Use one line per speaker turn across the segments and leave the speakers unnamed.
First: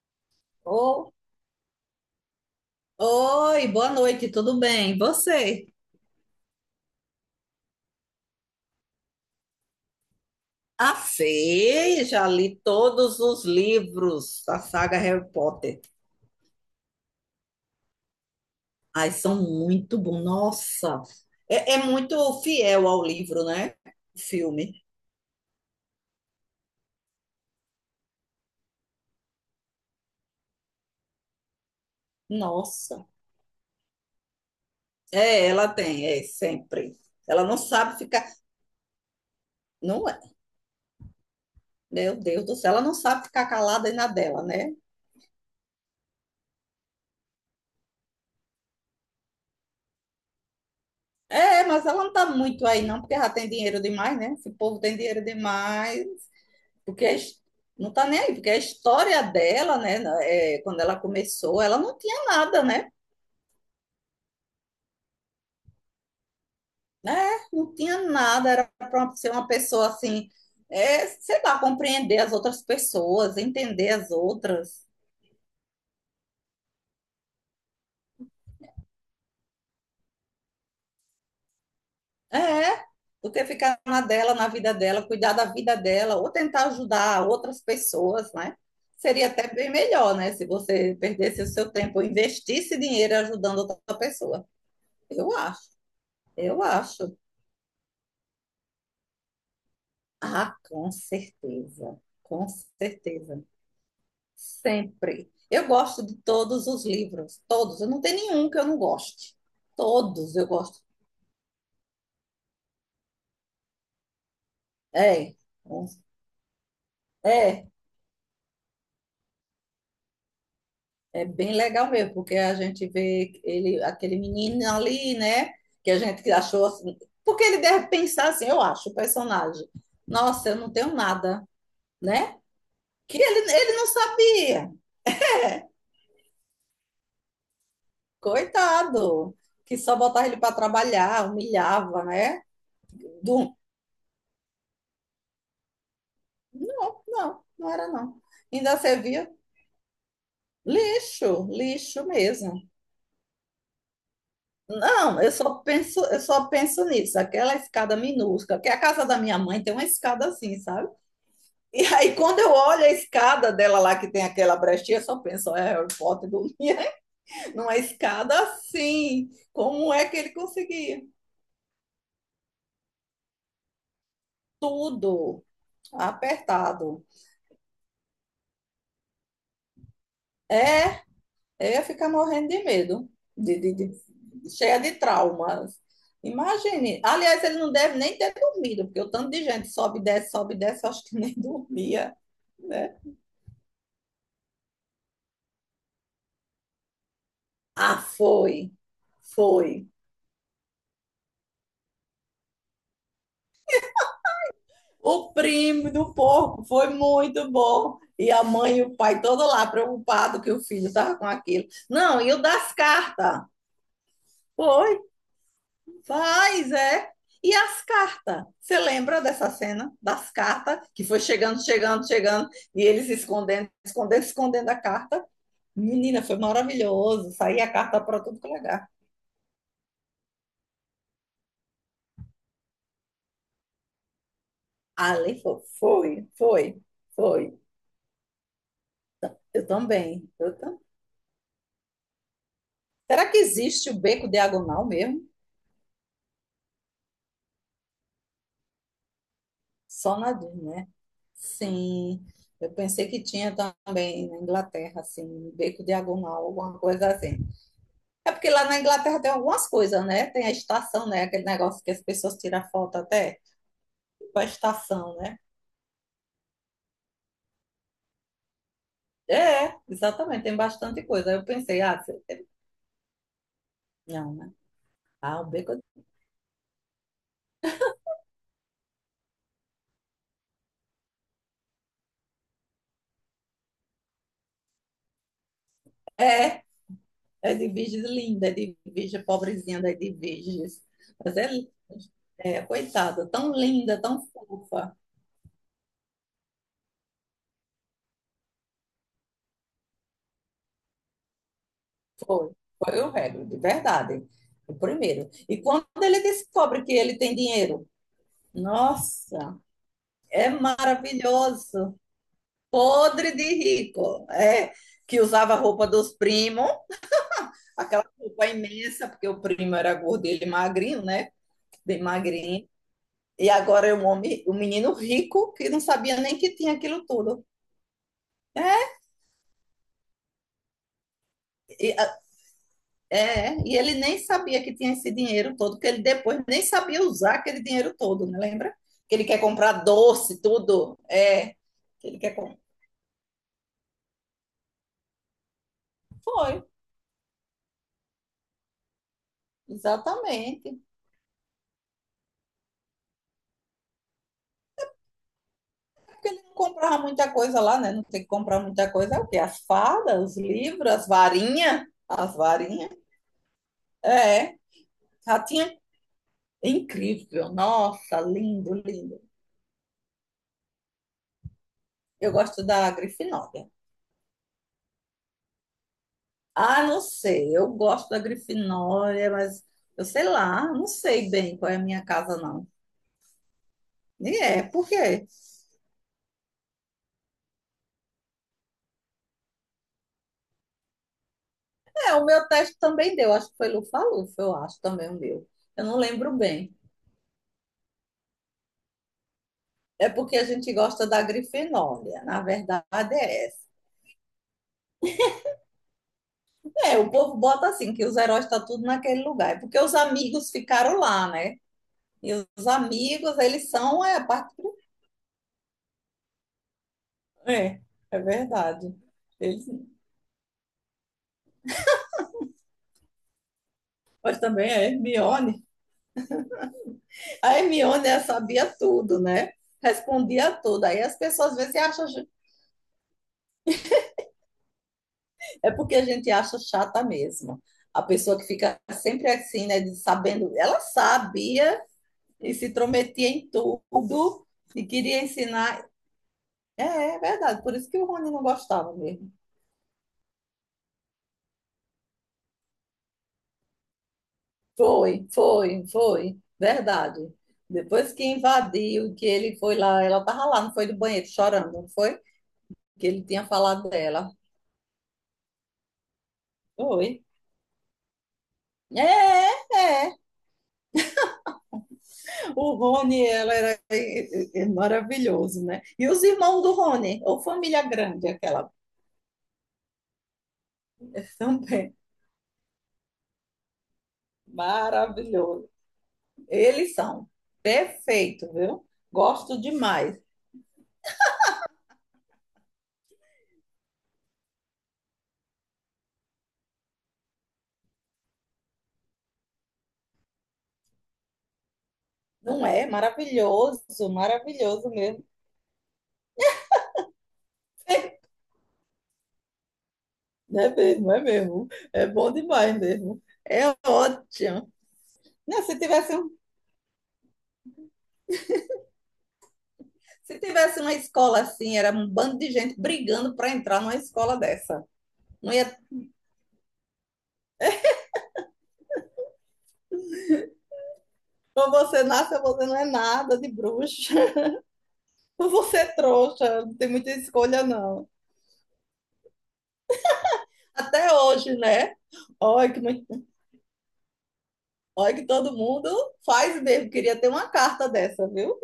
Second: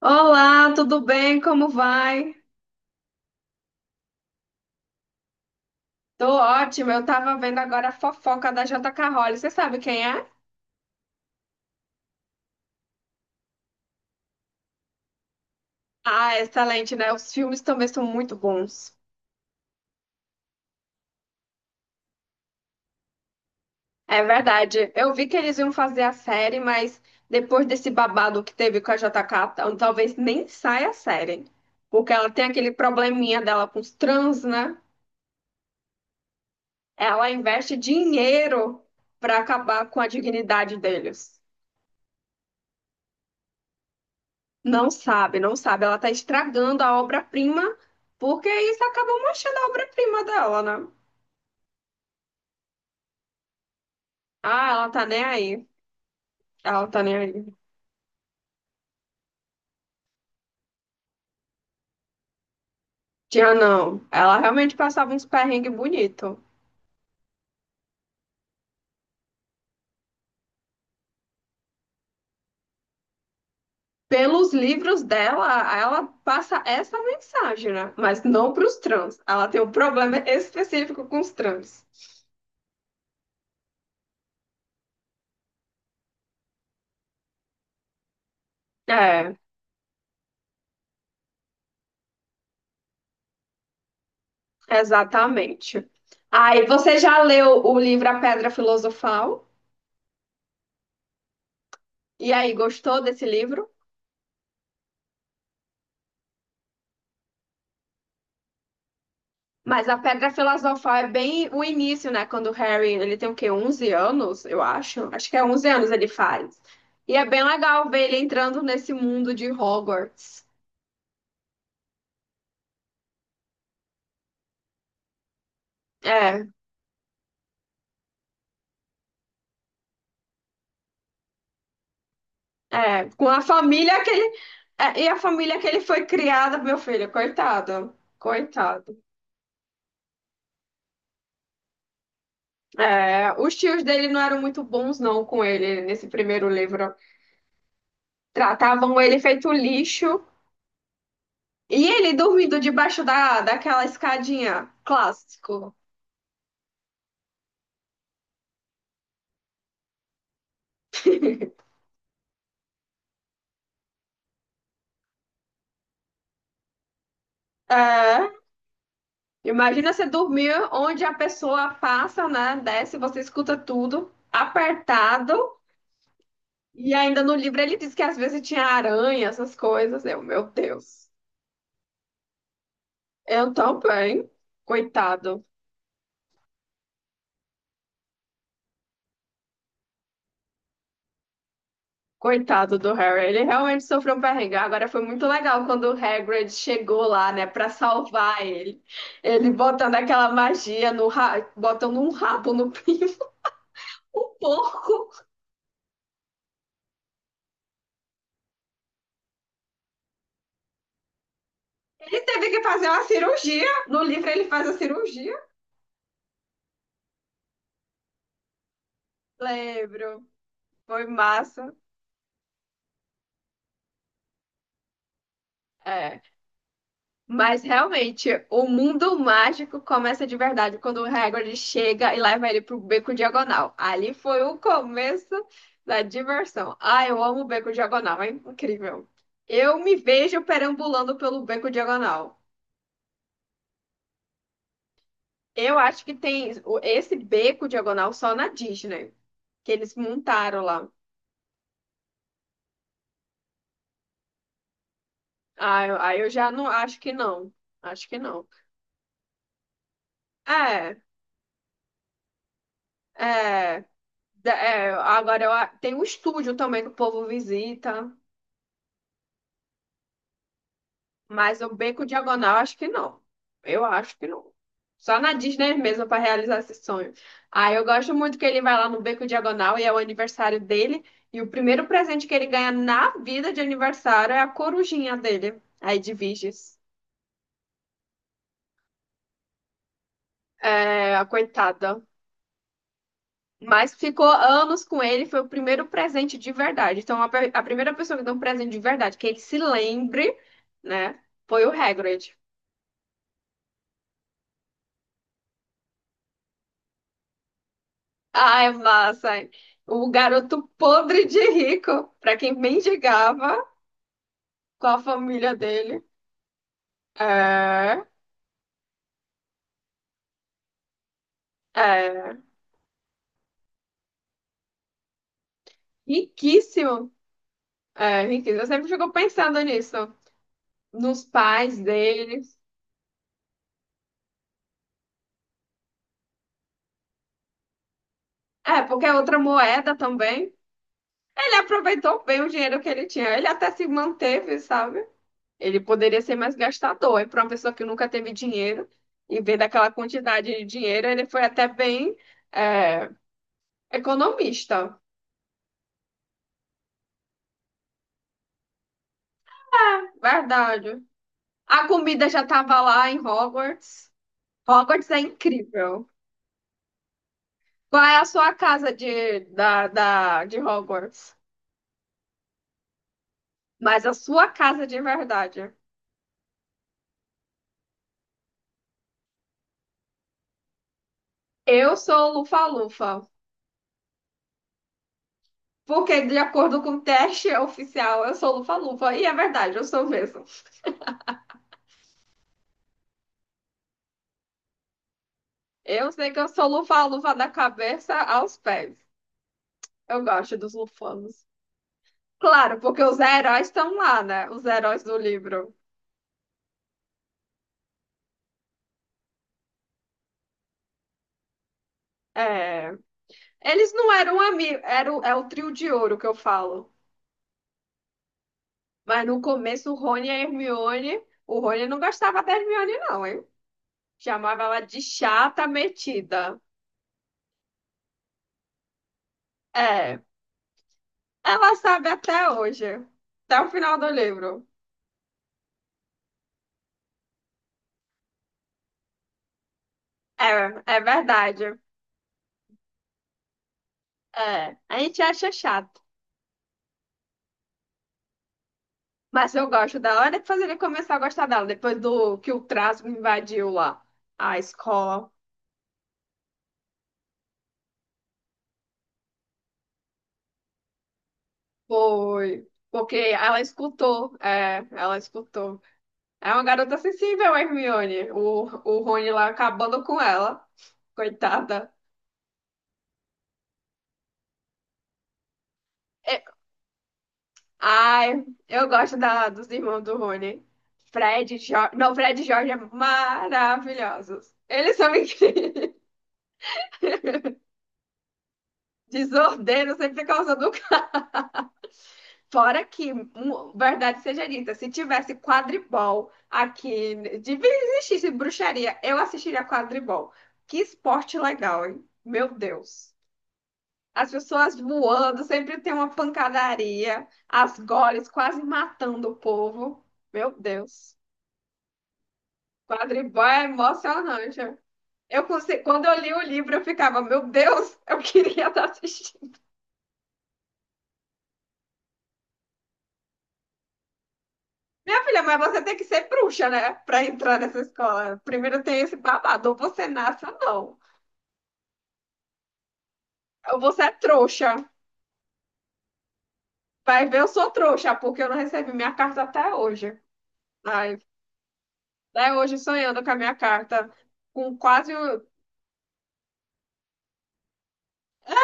Olá, tudo
Oh,
bem? Como vai?
oi, boa noite, tudo bem? E você?
Tô ótima. Eu tava vendo agora a fofoca da J.K. Rowling. Você sabe quem é?
A Fê, já li todos os livros da saga Harry Potter.
Ah, excelente, né? Os filmes também são muito bons.
Ai, são muito bons. Nossa, é muito fiel ao livro, né? O
É
filme.
verdade. Eu vi que eles iam fazer a série, mas depois desse babado que teve com a J.K., talvez nem saia a série. Porque ela tem aquele
Nossa.
probleminha dela com os trans, né?
É, ela tem, é sempre.
Ela
Ela não
investe
sabe ficar.
dinheiro pra acabar com a
Não é.
dignidade deles.
Meu Deus do céu, ela não sabe ficar calada aí na dela, né?
Não sabe, não sabe. Ela tá estragando a obra-prima, porque isso acaba manchando a obra-prima dela, né?
É, mas ela não tá muito aí, não, porque já tem dinheiro demais, né? Esse
Ah,
povo
ela
tem
tá nem
dinheiro
aí.
demais.
Ela tá
porque a
nem
his-
aí.
não está nem aí, porque a história dela, né, é, quando ela começou, ela não tinha nada, né?
Tinha não. Ela realmente passava uns perrengues bonito.
É, não tinha nada, era para ser uma pessoa assim, é, sei lá, compreender as outras pessoas, entender as
Pelos
outras.
livros dela, ela passa essa mensagem, né? Mas não pros trans. Ela tem um problema específico com os trans.
É, do que ficar na dela, na vida dela, cuidar da vida dela, ou tentar ajudar outras pessoas, né? Seria
É,
até bem melhor, né? Se você perdesse o seu tempo, investisse dinheiro ajudando outra pessoa. Eu acho,
exatamente.
eu
Aí, você
acho.
já leu o livro A Pedra Filosofal?
Ah,
E
com
aí, gostou desse
certeza,
livro?
sempre. Eu gosto de todos os livros, todos. Eu não tenho nenhum que eu não goste.
Mas a Pedra
Todos eu gosto.
Filosofal é bem o início, né? Quando o Harry, ele tem o quê? 11 anos, eu acho. Acho que
É,
é 11 anos ele faz. E é bem
é,
legal ver ele entrando nesse mundo de Hogwarts.
é bem legal mesmo, porque a gente vê ele, aquele menino ali, né? Que a gente que
É,
achou assim, porque ele deve pensar assim, eu acho, o personagem. Nossa, eu não tenho nada, né?
é.
Que
Com a
ele, ele não
família que ele...
sabia,
É, e a família que ele foi criada, meu filho, coitado. Coitado.
coitado, que só botava ele para trabalhar, humilhava, né?
É, os tios dele não eram muito bons, não, com ele nesse primeiro livro.
Não, não, não era não. Ainda
Tratavam ele
servia
feito lixo.
lixo,
E
lixo
ele
mesmo.
dormindo debaixo daquela escadinha.
Não,
Clássico.
eu só penso nisso, aquela escada minúscula, que a casa da minha mãe tem uma escada assim, sabe? E aí quando eu olho a escada dela lá que tem aquela brechinha, eu só penso, é Harry Potter dormia numa
É.
escada assim. Como
Imagina você
é que ele
dormir
conseguia?
onde a pessoa passa, né? Desce, você escuta tudo, apertado.
Tudo
E
apertado.
ainda no livro ele diz que às vezes tinha aranha, essas coisas. Eu, meu
É.
Deus.
Eu ia ficar morrendo de medo,
Eu também.
cheia de
Coitado.
traumas. Imagine. Aliás, ele não deve nem ter dormido, porque o tanto de gente sobe e desce, eu acho que nem dormia,
Coitado do
né?
Harry. Ele realmente sofreu um perrengue. Agora foi muito legal quando o Hagrid chegou lá, né, pra
Ah,
salvar
foi.
ele. Ele
Foi.
botando aquela magia no botando um rabo no pinto. O porco.
O primo do porco foi muito bom. E a mãe e o pai todo lá preocupado que o filho estava com aquilo.
Ele
Não, e o
teve que
das
fazer uma
cartas?
cirurgia. No livro ele faz a
Foi.
cirurgia.
Faz, é. E as cartas? Você lembra dessa cena
Lembro.
das cartas que
Foi
foi chegando,
massa.
chegando, chegando e eles escondendo, escondendo, escondendo a carta?
É.
Menina, foi maravilhoso.
Mas
Saía a carta para
realmente,
tudo que
o
legal.
mundo mágico começa de verdade quando o Hagrid chega e leva ele pro beco diagonal. Ali foi o começo
Ali foi,
da
foi,
diversão.
foi,
Ah, eu amo o
foi.
beco diagonal, é incrível.
Eu
Eu me
também,
vejo
eu também.
perambulando pelo beco diagonal.
Será que existe o beco diagonal mesmo?
Eu acho que tem esse beco diagonal só na Disney, que eles
Só na
montaram
Disney,
lá.
né? Sim. Eu pensei que tinha também na Inglaterra, assim, um beco
Ah, aí eu
diagonal,
já não
alguma
acho
coisa
que
assim.
não. Acho que
É
não.
porque lá na Inglaterra tem algumas coisas, né? Tem a
É,
estação, né? Aquele negócio que as pessoas tiram foto até,
é.
tipo a
É,
estação, né?
agora tem um estúdio também que o povo visita,
É, exatamente, tem bastante coisa. Aí eu
mas o
pensei,
Beco Diagonal acho que não. Eu acho que
não,
não.
né?
Só na
Ah, o beco
Disney mesmo para realizar esse sonho. Ah, eu gosto muito que ele vai lá no Beco Diagonal e é o aniversário dele. E o primeiro presente que ele ganha na vida de aniversário é a corujinha dele. Aí de
é,
Viges.
é de virgens linda, é de virgem pobrezinha, é de virgens.
É, a
Mas é, linda,
coitada.
é, coitada, tão
Mas
linda, tão
ficou anos
fofa.
com ele, foi o primeiro presente de verdade. Então, a primeira pessoa que deu um presente de verdade, que ele se lembre, né, foi o Hagrid.
Foi, foi o Hagrid, de verdade, o primeiro. E quando ele descobre que ele tem dinheiro,
Ai, massa!
nossa,
O
é
garoto podre de
maravilhoso.
rico, pra quem
Podre de
mendigava
rico, é,
com a
que usava
família
a roupa
dele.
dos primos,
É,
aquela roupa imensa, porque o primo era gordo e ele magrinho, né? Bem
é,
magrinho. E agora é um homem, um menino rico que não sabia nem que tinha aquilo
riquíssimo.
tudo.
É, riquíssimo. Eu sempre
É,
fico pensando nisso, nos pais
e, a-
deles.
é, e ele nem sabia que tinha esse dinheiro todo, que ele depois nem sabia usar aquele dinheiro todo, né? Lembra?
É, porque é
Que ele
outra
quer comprar
moeda
doce,
também.
tudo. É,
Ele
que ele
aproveitou
quer
bem o
comprar.
dinheiro que ele tinha. Ele até se manteve, sabe? Ele poderia ser
Foi,
mais gastador. E para uma pessoa que nunca teve dinheiro, em vez daquela quantidade de
exatamente.
dinheiro, ele foi até bem é, economista.
Porque ele não comprava muita coisa lá, né? Não tem que comprar muita coisa. É o quê? As fadas, os livros,
Verdade.
as varinhas.
A comida
As
já estava
varinhas.
lá em Hogwarts.
É,
Hogwarts é
já tinha.
incrível.
É incrível.
Qual é
Nossa,
a sua
lindo,
casa
lindo.
de Hogwarts?
Eu gosto da Grifinória.
Mas a sua casa de verdade.
Ah, não sei. Eu gosto da Grifinória, mas eu sei lá, não sei bem qual é a
Eu
minha
sou
casa, não.
Lufa-Lufa.
E é, por quê?
Porque, de acordo com o teste oficial, eu sou Lufa-Lufa. E é verdade, eu sou mesmo.
É, o meu teste também deu. Acho que foi Lufa-Lufa, eu acho também o meu. Eu não
Eu sei
lembro
que eu sou
bem.
luva-luva da cabeça aos pés.
É
Eu
porque a
gosto dos
gente gosta da
lufanos.
Grifinória. Na
Claro, porque
verdade,
os
é
heróis estão lá, né? Os heróis do livro.
é, o povo bota assim, que os heróis estão tudo naquele lugar. É porque os amigos ficaram lá, né? E os
É.
amigos, eles
Eles
são
não
é, a
eram
parte.
amigos, era é o trio de ouro que eu falo.
É, é verdade.
Mas no
Eles...
começo, o Rony e a Hermione. O Rony não gostava da Hermione, não, hein?
Mas
Chamava
também
ela
a
de
Hermione.
chata metida.
A Hermione ela sabia tudo, né?
É.
Respondia tudo. Aí as pessoas às
Ela
vezes acham.
sabe até hoje. Até o final do livro.
É porque a gente acha chata mesmo. A pessoa que fica sempre assim, né?
É,
Sabendo. Ela
é verdade.
sabia e se intrometia em tudo
É.
e
A gente
queria
acha
ensinar.
chato.
É, é verdade. Por isso que o Rony não gostava mesmo.
Mas eu gosto dela. Ela depois ele começou a gostar dela, depois do que o Trasgo invadiu lá a
Foi,
escola.
foi, foi, verdade. Depois que invadiu, que ele foi lá, ela tava lá, não foi do banheiro chorando, não foi?
Foi.
Que
Porque
ele tinha
ela
falado dela.
escutou. É, ela escutou. É uma garota
Foi.
sensível, a Hermione. O
É,
Rony lá acabando
é.
com ela. Coitada.
O Rony, ela era maravilhoso, né? E os
É,
irmãos do Rony, ou família grande,
ai,
aquela
eu gosto dos irmãos do Rony. Fred,
também.
Jorge. Não, Fred e Jorge é maravilhosos. Eles são
Maravilhoso.
incríveis.
Eles são perfeitos, viu? Gosto
Desordeiro
demais.
sempre causando. Fora que, verdade seja dita, se tivesse quadribol aqui, devia existisse bruxaria, eu assistiria quadribol. Que esporte legal, hein? Meu
Não é?
Deus.
Maravilhoso,
As pessoas
maravilhoso mesmo.
voando, sempre tem uma pancadaria, as goles quase matando o povo. Meu
Não é mesmo,
Deus.
é mesmo. É bom demais mesmo.
Quadribol é
É
emocionante.
ótimo. Não, se
Quando
tivesse,
eu li
um-
o livro, eu ficava, meu Deus, eu queria estar assistindo.
Se tivesse uma escola assim, era um bando de gente brigando para entrar numa escola dessa.
Minha filha,
Não
mas
ia,
você tem que ser bruxa, né? Pra entrar nessa escola. Primeiro tem esse babado. Ou você nasce ou não.
Ou você nasce ou você não é nada de
Ou você é
bruxa.
trouxa.
Ou você é trouxa, não tem muita
Vai ver, eu
escolha,
sou
não.
trouxa, porque eu não recebi minha carta até hoje.
Até
Ai,
hoje, né?
até
Olha
hoje
que,
sonhando
muito-
com a minha carta. Com quase.
Olha que
o-
todo mundo faz mesmo. Queria ter uma carta dessa,
É,
viu?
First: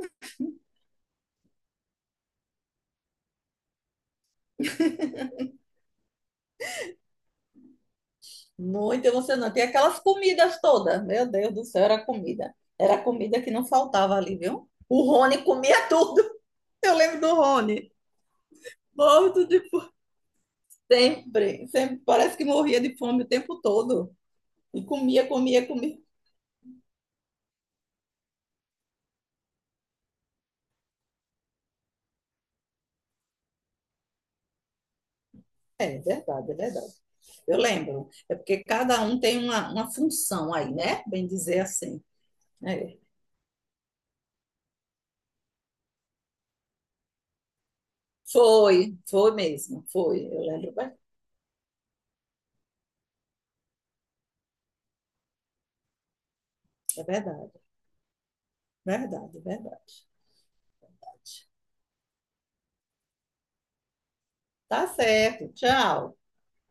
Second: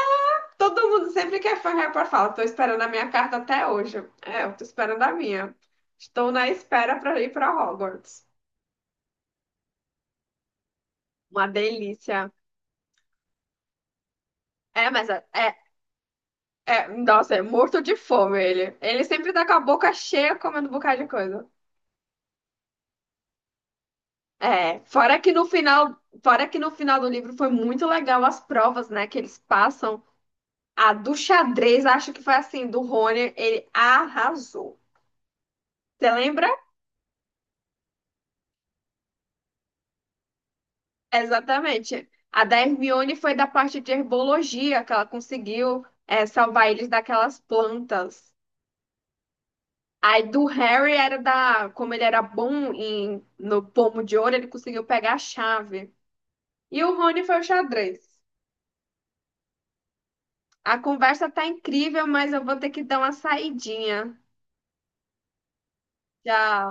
todo mundo sempre quer falar pra falar. Tô esperando a minha carta até hoje. É, eu tô esperando a minha. Estou na espera para ir para Hogwarts.
Muito emocionante. E aquelas comidas todas. Meu
Uma
Deus do céu, era
delícia.
comida. Era comida que não faltava ali, viu?
É,
O Rony comia tudo.
é,
Eu lembro
nossa,
do
é morto
Rony.
de fome ele. Ele sempre tá
Morto
com a
de fome.
boca cheia comendo um bocado de coisa.
Sempre, sempre. Parece que morria de fome o tempo todo.
É,
E
fora
comia,
que no
comia,
final,
comia.
fora que no final do livro foi muito legal as provas, né, que eles passam. A do xadrez, acho que foi assim, do Rony, ele arrasou.
É é
Você lembra?
verdade, é verdade. Eu lembro. É porque cada um tem uma função aí, né? Bem dizer assim.
Exatamente. A da
É.
Hermione foi da parte de herbologia, que ela conseguiu, salvar eles daquelas plantas.
Foi, foi mesmo. Foi.
Aí
Eu
do
lembro
Harry
bem.
era como ele era bom no pomo de ouro, ele conseguiu pegar a chave. E o
É
Rony foi o
verdade,
xadrez.
é verdade, é verdade.
A conversa tá incrível, mas eu vou ter que dar uma saidinha.
Tá certo. Tchau.
Tchau.